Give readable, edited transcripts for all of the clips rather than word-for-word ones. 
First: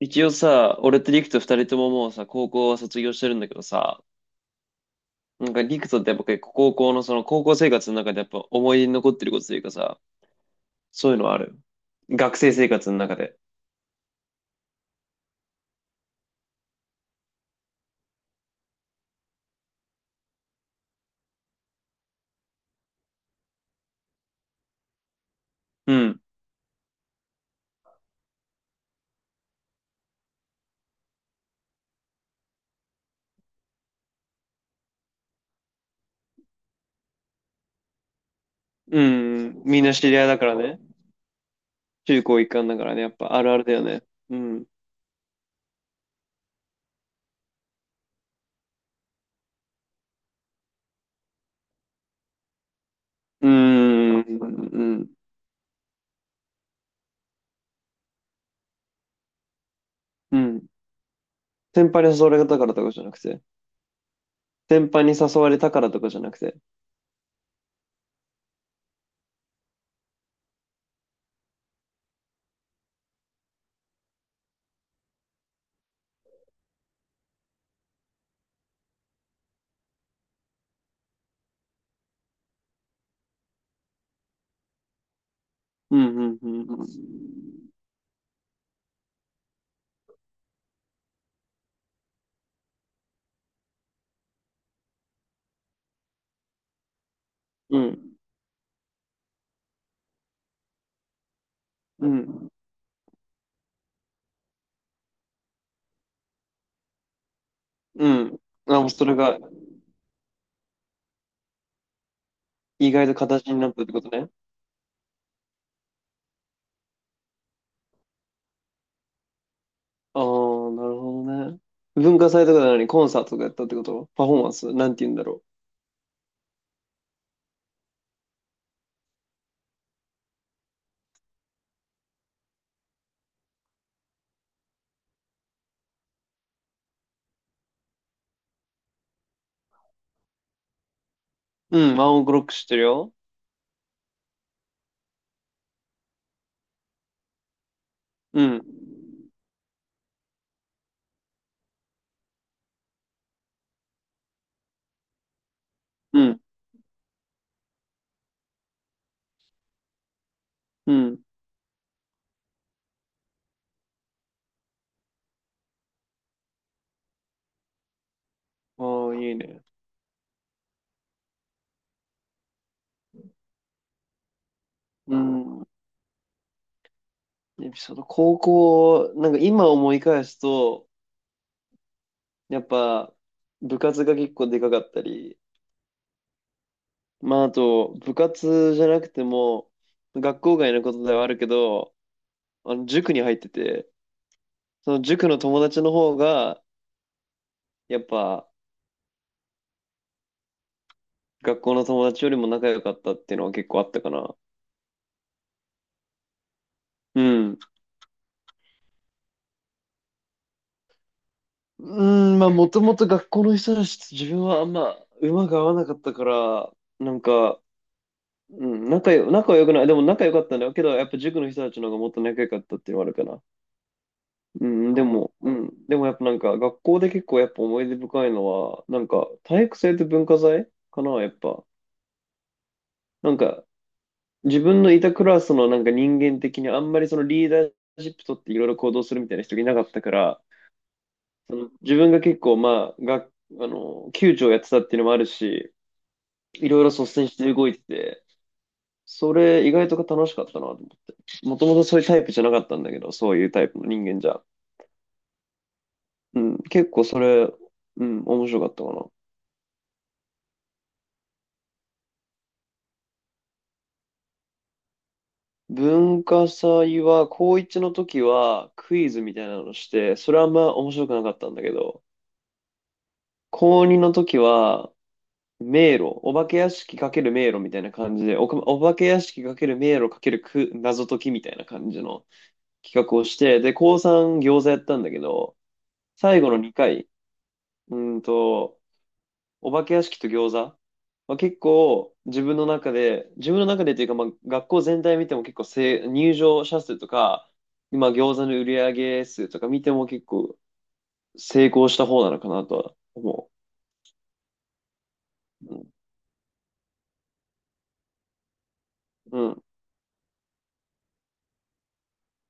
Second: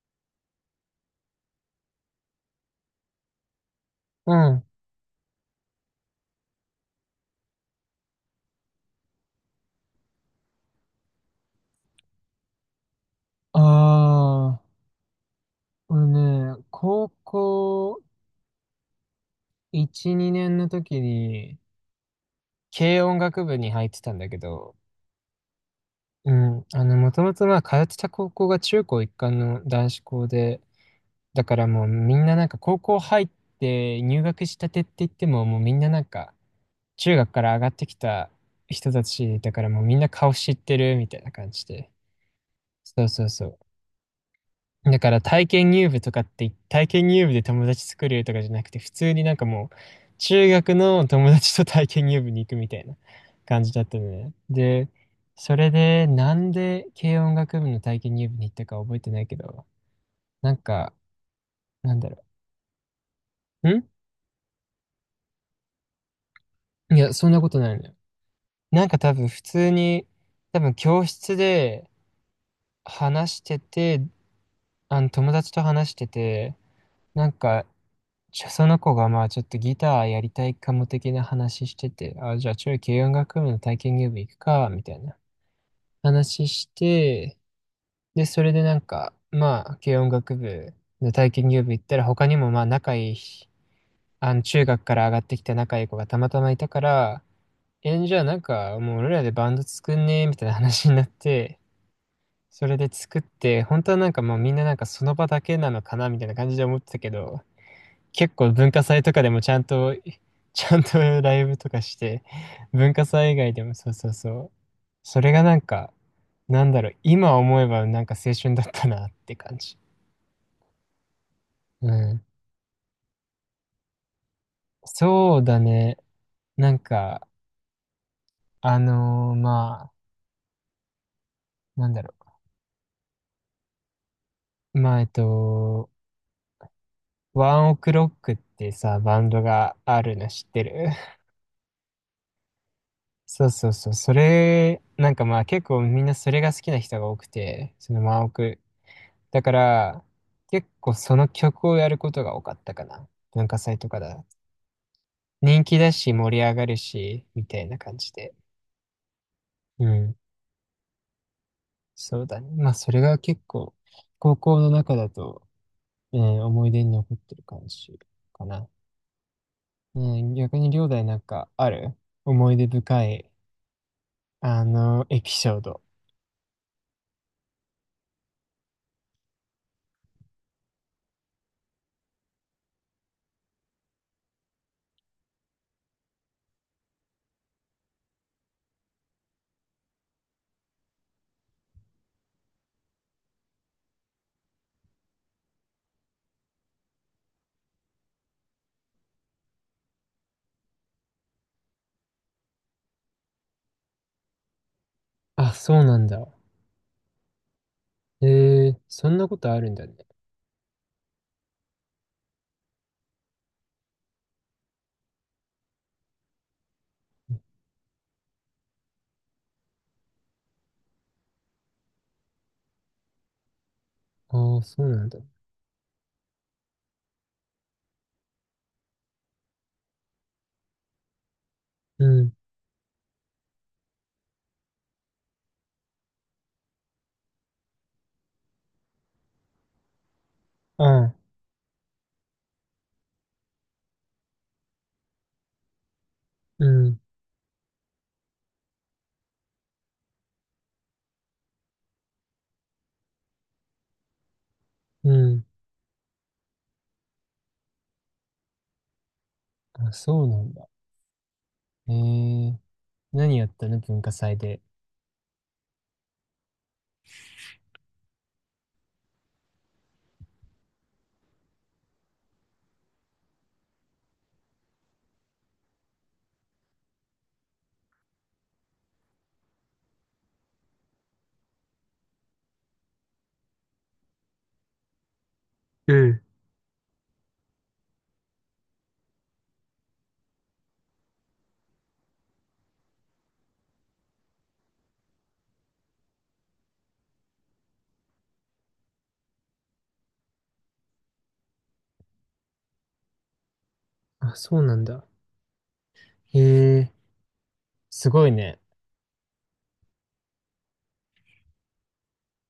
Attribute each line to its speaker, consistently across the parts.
Speaker 1: 一応さ、俺とリクと二人とももうさ、高校は卒業してるんだけどさ、
Speaker 2: うん。
Speaker 1: なんかリクとってやっぱ結構高校のその高校生活の中でやっぱ思い出に残ってることというかさ、そういうのはある？学生生活の中で。
Speaker 2: ああ、俺ね、高校1、2年の時に、軽音楽部に入ってたんだけど、
Speaker 1: うん。
Speaker 2: もともと通ってた高校が中高一貫の男子校で、だからもうみんななんか高校入って入学したてって言っても、もうみんななんか、中学から上がってきた人
Speaker 1: う
Speaker 2: たちだか
Speaker 1: ん、
Speaker 2: ら
Speaker 1: み
Speaker 2: もう
Speaker 1: んな
Speaker 2: みんな
Speaker 1: 知り合い
Speaker 2: 顔
Speaker 1: だか
Speaker 2: 知
Speaker 1: ら
Speaker 2: って
Speaker 1: ね。
Speaker 2: るみたいな感じで。
Speaker 1: 中高一貫だからね。
Speaker 2: そ
Speaker 1: や
Speaker 2: う
Speaker 1: っ
Speaker 2: そう
Speaker 1: ぱあ
Speaker 2: そ
Speaker 1: るあ
Speaker 2: う。
Speaker 1: るだよね。うん。
Speaker 2: だから体験入部とかって、体験入部で友達作れるとかじゃなくて、普通になんかもう、中学の友達と体験入部に行くみたいな
Speaker 1: うー
Speaker 2: 感じだったの
Speaker 1: ん。
Speaker 2: ね。
Speaker 1: う
Speaker 2: で、
Speaker 1: ん。
Speaker 2: それで、なんで軽音楽部の体験入部に行ったか覚えてないけど、
Speaker 1: う
Speaker 2: なん
Speaker 1: ん。
Speaker 2: か、
Speaker 1: 先
Speaker 2: なん
Speaker 1: 輩
Speaker 2: だ
Speaker 1: に
Speaker 2: ろ
Speaker 1: 誘われたからとかじゃなくて。
Speaker 2: う。ん
Speaker 1: 先輩に誘われたからとかじゃなくて。
Speaker 2: いや、そんなことないのよ。なんか多分普通に、多分教室で話してて、あの友達と話してて、なんかじゃあその子がまあちょっとギターやりたいかも的な話してて、あ、じゃあちょい軽音楽部の体験入部行くか、みたいな
Speaker 1: うん。うん。
Speaker 2: 話
Speaker 1: うん
Speaker 2: し
Speaker 1: う
Speaker 2: て、
Speaker 1: ん。
Speaker 2: で、それでなんか、まあ軽音楽部の体験入部行ったら他にもまあ仲いい、あの中学から上がってきた仲いい子がたまたまいたから、
Speaker 1: う
Speaker 2: え、じ
Speaker 1: ん。
Speaker 2: ゃあなんかもう俺らでバンド作んねみたいな話になって、
Speaker 1: うん。
Speaker 2: それで作って、本当はなんかもうみんななんかその場だけなのかなみたいな感じで思ってたけど、
Speaker 1: う
Speaker 2: 結
Speaker 1: ん。
Speaker 2: 構文
Speaker 1: あ、
Speaker 2: 化
Speaker 1: もう
Speaker 2: 祭
Speaker 1: そ
Speaker 2: と
Speaker 1: れ
Speaker 2: かで
Speaker 1: が
Speaker 2: もちゃんと、ちゃんとライブとかして、
Speaker 1: 意
Speaker 2: 文化
Speaker 1: 外と
Speaker 2: 祭以
Speaker 1: 形
Speaker 2: 外
Speaker 1: に
Speaker 2: で
Speaker 1: な
Speaker 2: も
Speaker 1: ったっ
Speaker 2: そ
Speaker 1: て
Speaker 2: う
Speaker 1: こ
Speaker 2: そ
Speaker 1: と
Speaker 2: うそ
Speaker 1: ね。
Speaker 2: う。それがなんか、なんだろう、今思えばなんか青春だったなって感じ。
Speaker 1: ああ、なるほどね。
Speaker 2: う
Speaker 1: 文
Speaker 2: ん。
Speaker 1: 化祭とかなのにコンサートとかやったってこと？パフォーマンスなんて言うんだ
Speaker 2: そ
Speaker 1: ろ
Speaker 2: うだね。なんか、あのーまあ、なんだろう。まあ、えっと、ワンオクロックってさ、バンドがあるの知ってる？
Speaker 1: う。うん、ワンオクロック知ってるよ。
Speaker 2: そうそうそう。それ、なんかまあ結構みんなそれが好きな人が多くて、そのワンオ
Speaker 1: う
Speaker 2: ク
Speaker 1: ん、
Speaker 2: だから、結構その曲をやることが多かったかな。文化祭とかだ。人気だし、
Speaker 1: う
Speaker 2: 盛
Speaker 1: ん、
Speaker 2: り上がるし、みたいな感じで。うん。
Speaker 1: うん。
Speaker 2: そうだね。まあ、それが結構、高校の中だと、うん、思い出に残ってる感じかな。
Speaker 1: ああ、いいね。
Speaker 2: うん、逆に、両大なんかある？思い出深い、あの、
Speaker 1: う
Speaker 2: エピソー
Speaker 1: ん。
Speaker 2: ド。
Speaker 1: エピソード、高校、なんか今思い返すと、やっぱ部活が結構でかかったり、まああと部活じゃなくても、学校外のことではあるけど、あの塾に入ってて、その塾の友達の方が、やっぱ、学校の友達よりも仲良かったっていうのは結構あったかな。
Speaker 2: あ、そうなんだ。
Speaker 1: うん。
Speaker 2: えー、そんなことあるんだね。
Speaker 1: うん、まあ、もともと学校の人たちと自分はあんま馬が合わなかったから、なんか、うん、仲は良くない。でも仲良かったんだけど、やっぱ塾の人たちの方がもっと仲良かったっていうのはあるかな。
Speaker 2: ああ、
Speaker 1: う
Speaker 2: そう
Speaker 1: ん、
Speaker 2: な
Speaker 1: で
Speaker 2: んだ。
Speaker 1: も、うん。でもやっぱなんか、学校で結構やっぱ思い出深いのは、なんか、体育祭と文化祭かな、やっぱ。
Speaker 2: うん、
Speaker 1: なんか、自分のいたクラスのなんか人間的にあんまりそのリーダーシップ取っていろいろ行動するみたいな人がいなかったから、
Speaker 2: ああ、
Speaker 1: その自分が結構、まあ、あの、球長やってたっていうのもあるし、
Speaker 2: う
Speaker 1: いろいろ
Speaker 2: ん、
Speaker 1: 率先して動いてて、それ意外と楽しかったなと思って。もともとそういうタイプじゃなかったんだけど、そういうタイプの人間じゃ。
Speaker 2: うん。
Speaker 1: うん、結構それ、うん、面白かったかな。
Speaker 2: あ、そうなんだ。えー、何やったの？文化祭で。
Speaker 1: 文化祭は、高1の時はクイズみたいなのして、それはあんま面白くなかったんだけど、高2の時は、迷路、お化け屋敷かける迷路みたいな感じで、お化け屋敷かける迷路かけるく謎解きみたいな感じの、企画をして、で、高3餃子やったんだけど、
Speaker 2: うん。
Speaker 1: 最後の2回、うーんと、お化け屋敷と餃子は結構自分の中で、自分の中でというか、まあ、学校全体見ても結構入場者数とか、今餃子の売り上げ数とか見ても結構成功した方なのかなとは思
Speaker 2: あ、そうなんだ。
Speaker 1: う。
Speaker 2: へえ、すごいね。
Speaker 1: うん。うん、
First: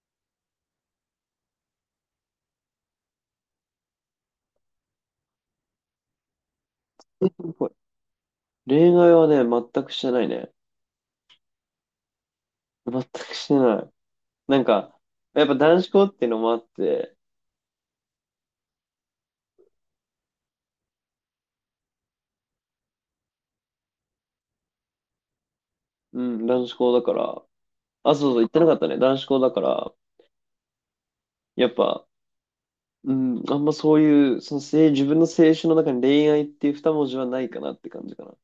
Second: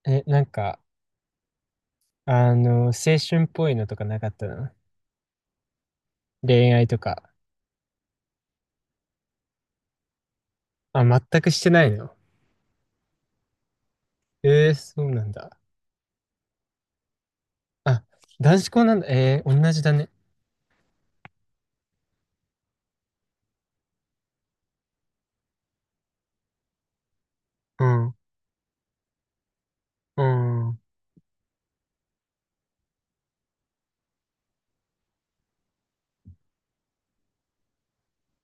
Speaker 2: え、なんか、あの、青春っぽいのとかなかったの？恋愛とか。
Speaker 1: 恋愛はね、全くしてないね。
Speaker 2: あ、全くしてないの？
Speaker 1: 全くしてない。なん
Speaker 2: えー、
Speaker 1: か、
Speaker 2: そうなん
Speaker 1: やっぱ
Speaker 2: だ。
Speaker 1: 男子校っていうのもあって、
Speaker 2: あ、男子校なんだ。えー、同じだね。
Speaker 1: うん、男子校だから、
Speaker 2: うん。
Speaker 1: あ、そうそう、言ってなかったね。男子校だから、
Speaker 2: うん。
Speaker 1: やっぱ、うん、あんまそういう、そのせい、自分の青春の中に恋愛っていう二文字はないかなって感じかな。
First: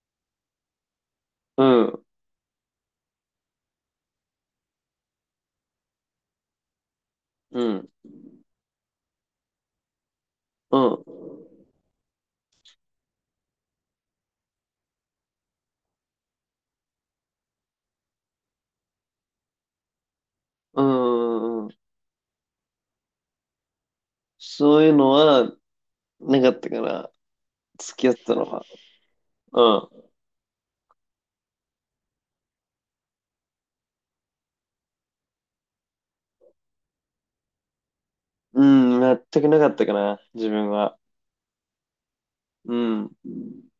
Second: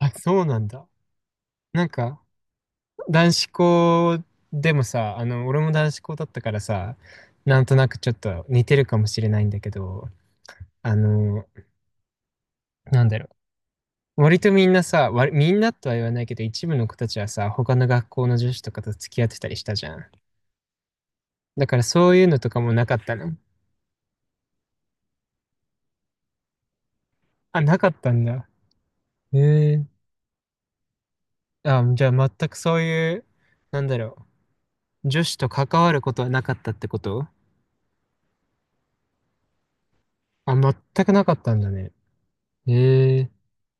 Speaker 2: あ、そうなんだ。
Speaker 1: う
Speaker 2: なん
Speaker 1: ん、
Speaker 2: か、男子校でもさ、あの、俺も男子校だったからさ、なん
Speaker 1: う
Speaker 2: とな
Speaker 1: ん、
Speaker 2: くちょっと似てるかもしれないんだけど、
Speaker 1: う
Speaker 2: あ
Speaker 1: ん、
Speaker 2: の、なんだろう割とみんなさ、割みんなとは言わないけど、一部の子たちはさ、他の学校の女子とかと付き合ってたりしたじゃん。
Speaker 1: うん、
Speaker 2: だ
Speaker 1: うん。
Speaker 2: からそういうのとかもなかったの？
Speaker 1: そういうのはなかったかな。
Speaker 2: あ、なかっ
Speaker 1: 付き合
Speaker 2: た
Speaker 1: っ
Speaker 2: ん
Speaker 1: てたの
Speaker 2: だ。
Speaker 1: は。
Speaker 2: へえ。
Speaker 1: う
Speaker 2: あ、じゃあ全くそういう、なんだろう、女子と関わることはなかったってこと？
Speaker 1: ん、うん、全くなかったかな、自
Speaker 2: あ、
Speaker 1: 分は。
Speaker 2: 全くなかったんだね。
Speaker 1: うん。
Speaker 2: へえ、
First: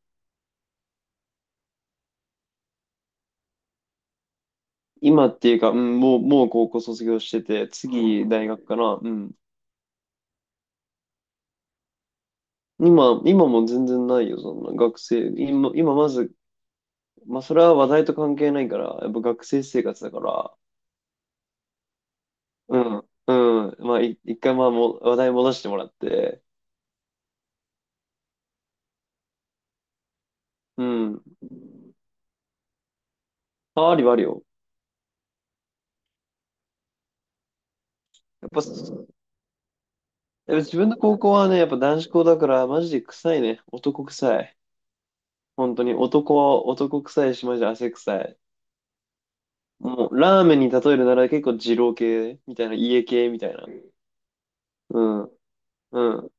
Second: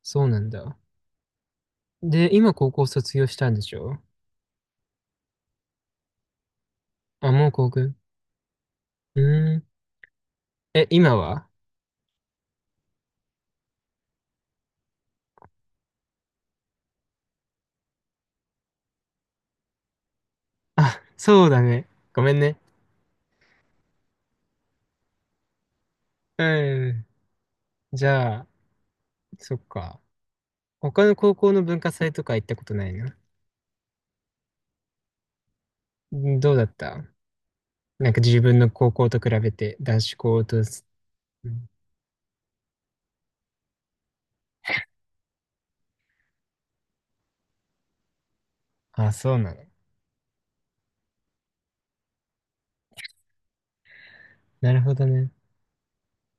Speaker 2: そうなんだ。で、今高校卒業したんでしょ？
Speaker 1: 今っていうか、うん、もう、もう高校卒業
Speaker 2: あ、
Speaker 1: して
Speaker 2: もう
Speaker 1: て、
Speaker 2: 高校。う
Speaker 1: 次大学かな。うん。
Speaker 2: ーん。え、今は？
Speaker 1: 今も全然ないよ、そんな学生。今まず、まあ、それは話題と関係ないから、やっぱ学生生活だから、
Speaker 2: あ、そうだね。ごめんね。
Speaker 1: うん、うん。まあ、一回、まあ、話題戻してもらって、
Speaker 2: うん。じゃあ、そっか。
Speaker 1: う
Speaker 2: 他の
Speaker 1: ん。
Speaker 2: 高校の文化祭とか行ったことないな。
Speaker 1: あ、ありはあるよ。
Speaker 2: んどうだった？なんか自
Speaker 1: やっ
Speaker 2: 分
Speaker 1: ぱ、
Speaker 2: の高校
Speaker 1: や
Speaker 2: と比べて男子校
Speaker 1: っぱ
Speaker 2: と
Speaker 1: 自
Speaker 2: す、
Speaker 1: 分の高校は
Speaker 2: う
Speaker 1: ね、やっ
Speaker 2: ん、
Speaker 1: ぱ男子校だから、マジで臭いね。男臭い。本当に、男は男臭いし、マジで汗臭い。
Speaker 2: あ、そうなの。
Speaker 1: もう、ラーメンに例えるなら結構二郎系みたいな、家系みたいな。
Speaker 2: なるほ
Speaker 1: う
Speaker 2: どね。
Speaker 1: ん、うん。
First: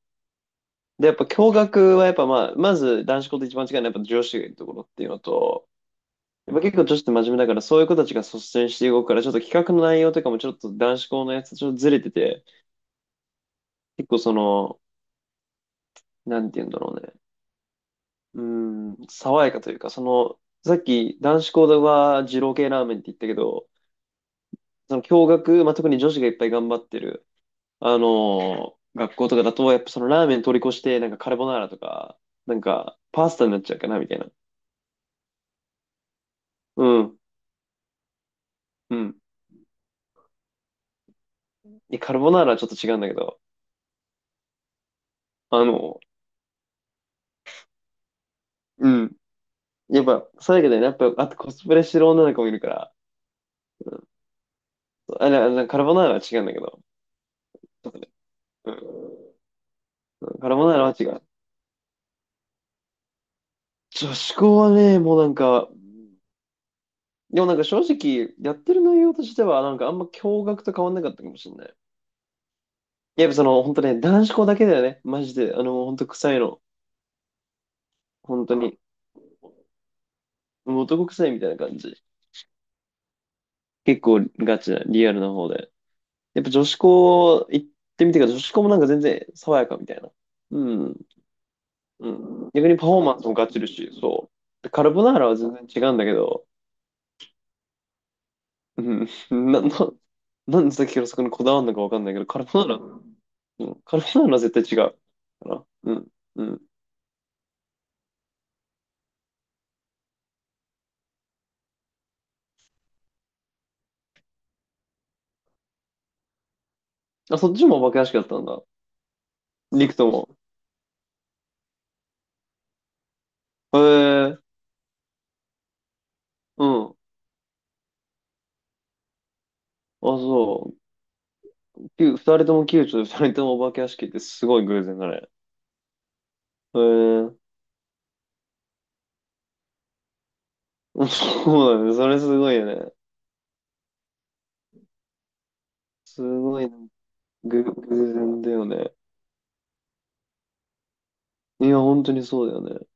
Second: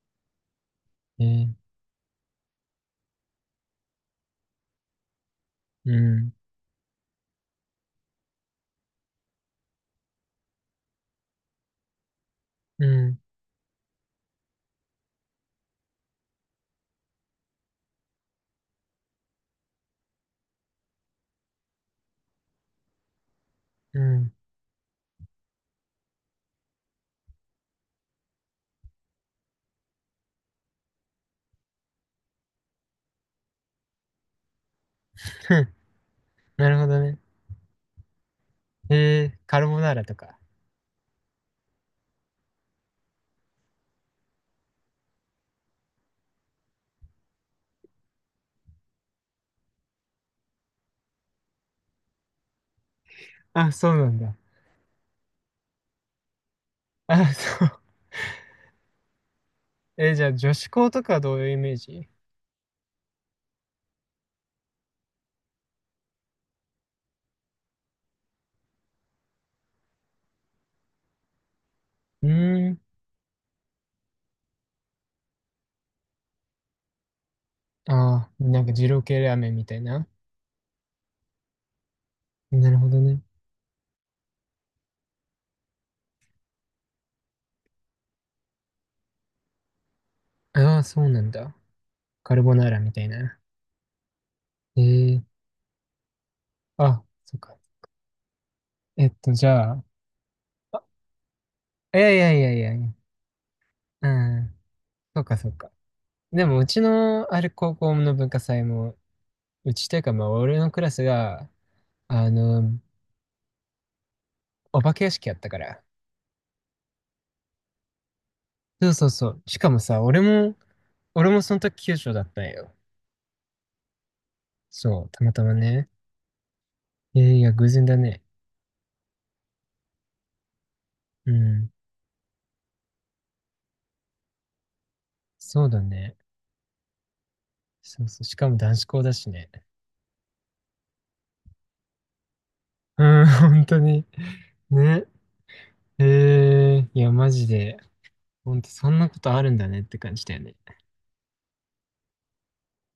Speaker 1: で、やっ
Speaker 2: え
Speaker 1: ぱ
Speaker 2: ー、
Speaker 1: 共学はやっぱまあ、まず男子校と一番違うのはやっぱ女子がいるところっていうのと、
Speaker 2: うん、
Speaker 1: やっぱ結構女子って真面目だから、そういう子たちが率先して動くから、ちょっと企画の内容とかもちょっと男子校のやつとちょっとずれてて、
Speaker 2: うん、
Speaker 1: 結構その、なんて言うんだろうね。うーん、爽やかというか、その、さっき男子校では二郎系ラーメンって言ったけど、
Speaker 2: うん。
Speaker 1: その共学、まあ、特に女子がいっぱい頑張ってる、学校とかだと、やっぱそのラーメン通り越して、なんかカルボナーラとか、なんかパスタになっちゃうかな、みたいな。
Speaker 2: ふん、なる
Speaker 1: う
Speaker 2: ほど
Speaker 1: ん、
Speaker 2: ね。
Speaker 1: うん。
Speaker 2: えー、カルボナーラとか。
Speaker 1: いやカルボナーラはちょっと違うんだけど、あの、うん。やっぱ、そうだけどね、やっぱ、あとコスプレしてる女の子もいるから、
Speaker 2: あ、そ
Speaker 1: う
Speaker 2: うな
Speaker 1: ん、
Speaker 2: んだ。
Speaker 1: あれ、あれカルボナーラは違うんだけど、
Speaker 2: あ、そう。
Speaker 1: ちょっとねう
Speaker 2: えー、じゃあ
Speaker 1: ん、カ
Speaker 2: 女
Speaker 1: ル
Speaker 2: 子
Speaker 1: ボナーラ
Speaker 2: 校
Speaker 1: は
Speaker 2: と
Speaker 1: 違
Speaker 2: かは
Speaker 1: う。
Speaker 2: どういうイメージ？
Speaker 1: 女子校はね、もうなんか、でもなんか正直、やってる内容としては、なんかあんま驚愕と変わんなかったかもしれない。
Speaker 2: うーん。
Speaker 1: やっぱその、本当ね、男子校だけだよね、マジで。あの、本当臭いの。
Speaker 2: ああ、
Speaker 1: 本当
Speaker 2: なんか
Speaker 1: に。
Speaker 2: 二郎系ラーメンみたいな。
Speaker 1: もう男臭いみたいな感じ。
Speaker 2: なるほどね。
Speaker 1: 結構ガチな、リアルな方で。やっぱ女子校行ってみてから、女子校もなんか全然爽やかみたいな。う
Speaker 2: ああ、
Speaker 1: ん。
Speaker 2: そうなんだ。
Speaker 1: う
Speaker 2: カル
Speaker 1: ん。
Speaker 2: ボ
Speaker 1: 逆
Speaker 2: ナー
Speaker 1: に
Speaker 2: ラ
Speaker 1: パ
Speaker 2: み
Speaker 1: フ
Speaker 2: た
Speaker 1: ォー
Speaker 2: い
Speaker 1: マンスも
Speaker 2: な。
Speaker 1: ガチるし、そう。でカルボナー
Speaker 2: え
Speaker 1: ラは
Speaker 2: え、
Speaker 1: 全然違うんだけど、
Speaker 2: あ、そっか。
Speaker 1: う
Speaker 2: え
Speaker 1: ん。
Speaker 2: っと、じ
Speaker 1: な、な、
Speaker 2: ゃあ、
Speaker 1: なんでさっきからそこにこだわるのかわ
Speaker 2: い
Speaker 1: かん
Speaker 2: や
Speaker 1: ない
Speaker 2: い
Speaker 1: けど、
Speaker 2: やい
Speaker 1: カル
Speaker 2: やい
Speaker 1: ボ
Speaker 2: や
Speaker 1: ナー
Speaker 2: いや。
Speaker 1: ラ、うん。カル
Speaker 2: う
Speaker 1: ボナーラは
Speaker 2: ん。
Speaker 1: 絶対違う。
Speaker 2: そうかそ
Speaker 1: か
Speaker 2: う
Speaker 1: な。
Speaker 2: か。
Speaker 1: うん。う
Speaker 2: でもう
Speaker 1: ん。
Speaker 2: ちのある高校の文化祭も、うちというかまあ俺のクラスが、あの、お化け屋敷やったから。
Speaker 1: あ、そっちもお化け屋敷だったんだ。
Speaker 2: そうそうそう。しかも
Speaker 1: リク
Speaker 2: さ、
Speaker 1: とも。
Speaker 2: 俺もその時九州だったんよ。
Speaker 1: へえ、
Speaker 2: そう、たまたまね。
Speaker 1: うん。あ、
Speaker 2: いやいや、偶然だね。
Speaker 1: そ
Speaker 2: うん。
Speaker 1: う。きゅう二人とも宮中で二人ともお化け屋敷ってすごい偶然だね。
Speaker 2: そうだね。
Speaker 1: へえ、
Speaker 2: そうそう。しかも男子校だしね。
Speaker 1: そうだね。それすごいよね。
Speaker 2: うん、本当に。ね。え
Speaker 1: すごいね、
Speaker 2: ー、いや、マジで。
Speaker 1: 偶然だ
Speaker 2: 本
Speaker 1: よ
Speaker 2: 当そ
Speaker 1: ね。
Speaker 2: んなことあるんだねって感じだよね。
Speaker 1: いや、本当にそうだよね。